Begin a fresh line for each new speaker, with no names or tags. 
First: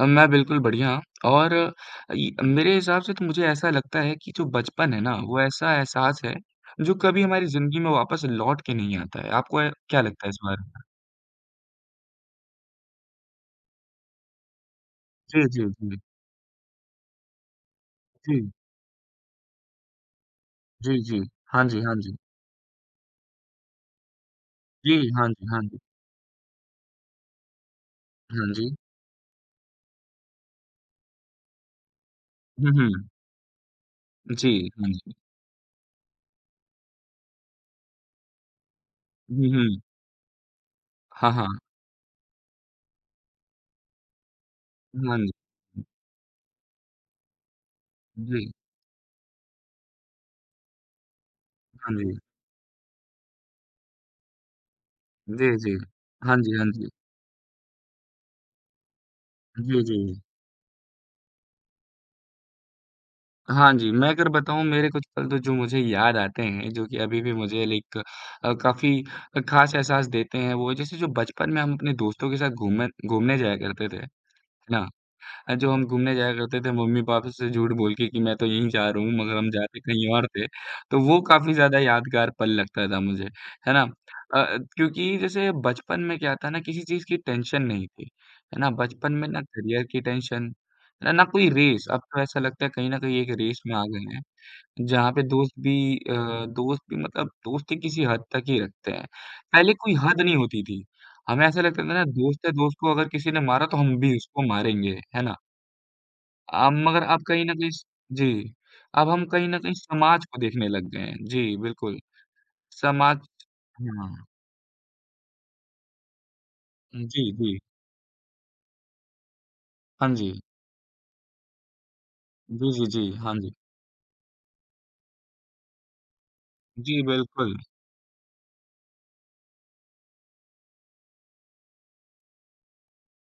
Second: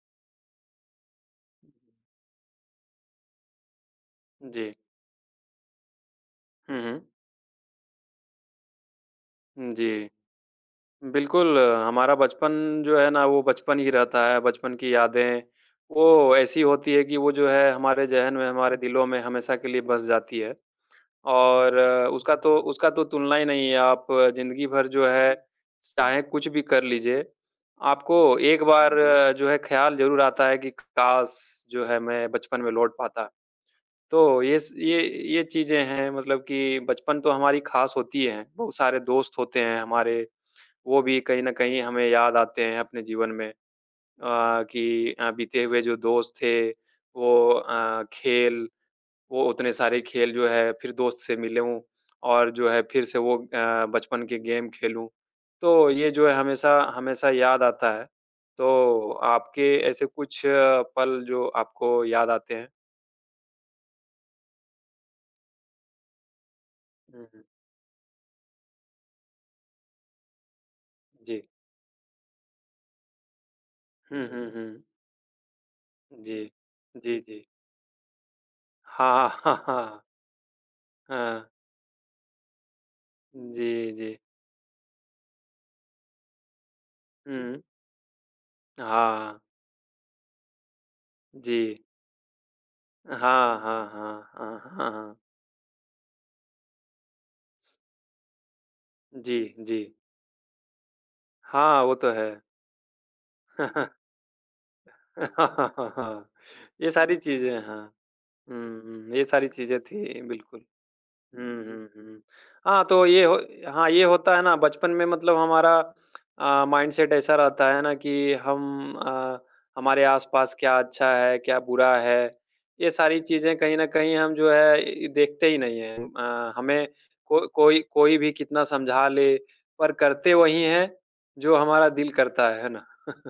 अ, मैं बिल्कुल बढ़िया और इ मेरे हिसाब से तो मुझे ऐसा लगता है कि जो
जी।
बचपन है ना, वो ऐसा एहसास है,
हुँ,
जो
हुँ।
कभी हमारी जिंदगी में वापस लौट के नहीं आता है। आपको ए,
उम,
क्या
जी।
लगता है इस बारे में?
बिल्कुल, हमारा बचपन जो है ना वो बचपन ही रहता है, बचपन की यादें
जी, जी, जी।
वो ऐसी होती हैं कि वो जो है हमारे जहन में,
जी।
हमारे दिलों में हमेशा के लिए बस जाती है
जी, जी। हाँ
और
जी, हाँ जी।
उसका तो उसका तो तुलना ही नहीं है। आप अ, ज़िंदगी भर जो
जी। हाँ
है
जी, हाँ जी।
चाहे कुछ भी कर लीजिए, आपको
हाँ
एक
जी।
बार जो है ख़याल ज़रूर आता है कि काश जो है मैं बचपन
हुँ,
में लौट
हुँ।
पाता। तो ये
जी,
स
हाँ
ये
जी।
ये चीजें हैं मतलब कि बचपन तो हमारी खास होती है, बहुत सारे दोस्त
हुँ,
होते हैं
हुँ।
हमारे, वो भी
हाँ,
कहीं न
हाँ।
कहीं हमें याद आते हैं अपने जीवन में अ, कि
हाँ
अ,
जी।
बीते हुए जो दोस्त थे वो अ,
जी।
खेल वो उतने सारे खेल जो है फिर दोस्त से मिलूँ
हाँ जी।
और जो है फिर से वो अ, बचपन के गेम खेलूँ,
जी, जी।
तो ये जो है
हाँ जी, हाँ
हमेशा
जी।
हमेशा याद आता है, तो आपके
जी,
ऐसे
जी।
कुछ अ, पल जो आपको याद आते हैं?
हाँ जी, मैं अगर बताऊँ मेरे कुछ पल तो जो मुझे याद आते हैं, जो कि अभी
हुँ,
भी
हुँ।
मुझे लाइक अ, काफ़ी अ, खास एहसास देते हैं वो जैसे जो
जी।
बचपन में हम अपने दोस्तों के साथ घूमन घूमने जाया करते थे। है
हुँ, हुँ,
ना?
हुँ।
अ, जो हम घूमने जाया
जी,
करते थे
जी,
मम्मी-पापा
जी।
से झूठ बोल के कि मैं तो यहीं जा रहा हूँ,
हाँ,
मगर हम जाते
हाँ।
कहीं और थे तो वो
हाँ।
काफ़ी ज़्यादा यादगार पल लगता था मुझे। है ना?
जी, जी।
अ अ, क्योंकि जैसे बचपन में क्या होता है ना, किसी चीज़ की
हुँ।
टेंशन नहीं थी, है ना? बचपन में
हाँ।
ना करियर की टेंशन न ना कोई
जी।
रेस। अब तो ऐसा लगता है कहीं न कहीं एक रेस
हाँ,
में आ
हाँ,
गए हैं,
हाँ, हाँ,
जहाँ
हाँ।
पे दोस्त भी अ, दोस्त भी मतलब दोस्ती किसी हद तक ही रखते हैं,
जी,
पहले
जी।
कोई हद नहीं होती थी, हमें ऐसा
हाँ,
लगता था
वो
ना
तो है।
दोस्त है, दोस्त को अगर किसी ने मारा तो हम भी उसको मारेंगे। है ना? अ,
ये
मगर
सारी
अब कहीं न
चीजें
कहीं
हाँ।
स जी,
हुँ,
अब
हुँ,
हम
ये
कहीं
सारी
न कहीं
चीज़ें
समाज
थीं
को
बिल्कुल।
देखने लग गए हैं। जी,
हुँ, हुँ,
बिल्कुल।
हुँ। हाँ, तो
समाज
ये हो हाँ, ये
हाँ।
होता है ना बचपन में मतलब हमारा अ,
उम,
माइन्डसेट
जी,
ऐसा
जी।
रहता है ना कि हम अ, हमारे
हाँ जी।
आस-पास क्या अच्छा है, क्या बुरा है,
जी, जी,
ये
जी।
सारी
हाँ जी।
चीजें कहीं न कहीं हम जो है देखते ही नहीं हैं अ, हमें
जी,
को
बिल्कुल।
कोई कोई भी कितना समझा ले पर करते वही हैं जो हमारा दिल करता है, है ना?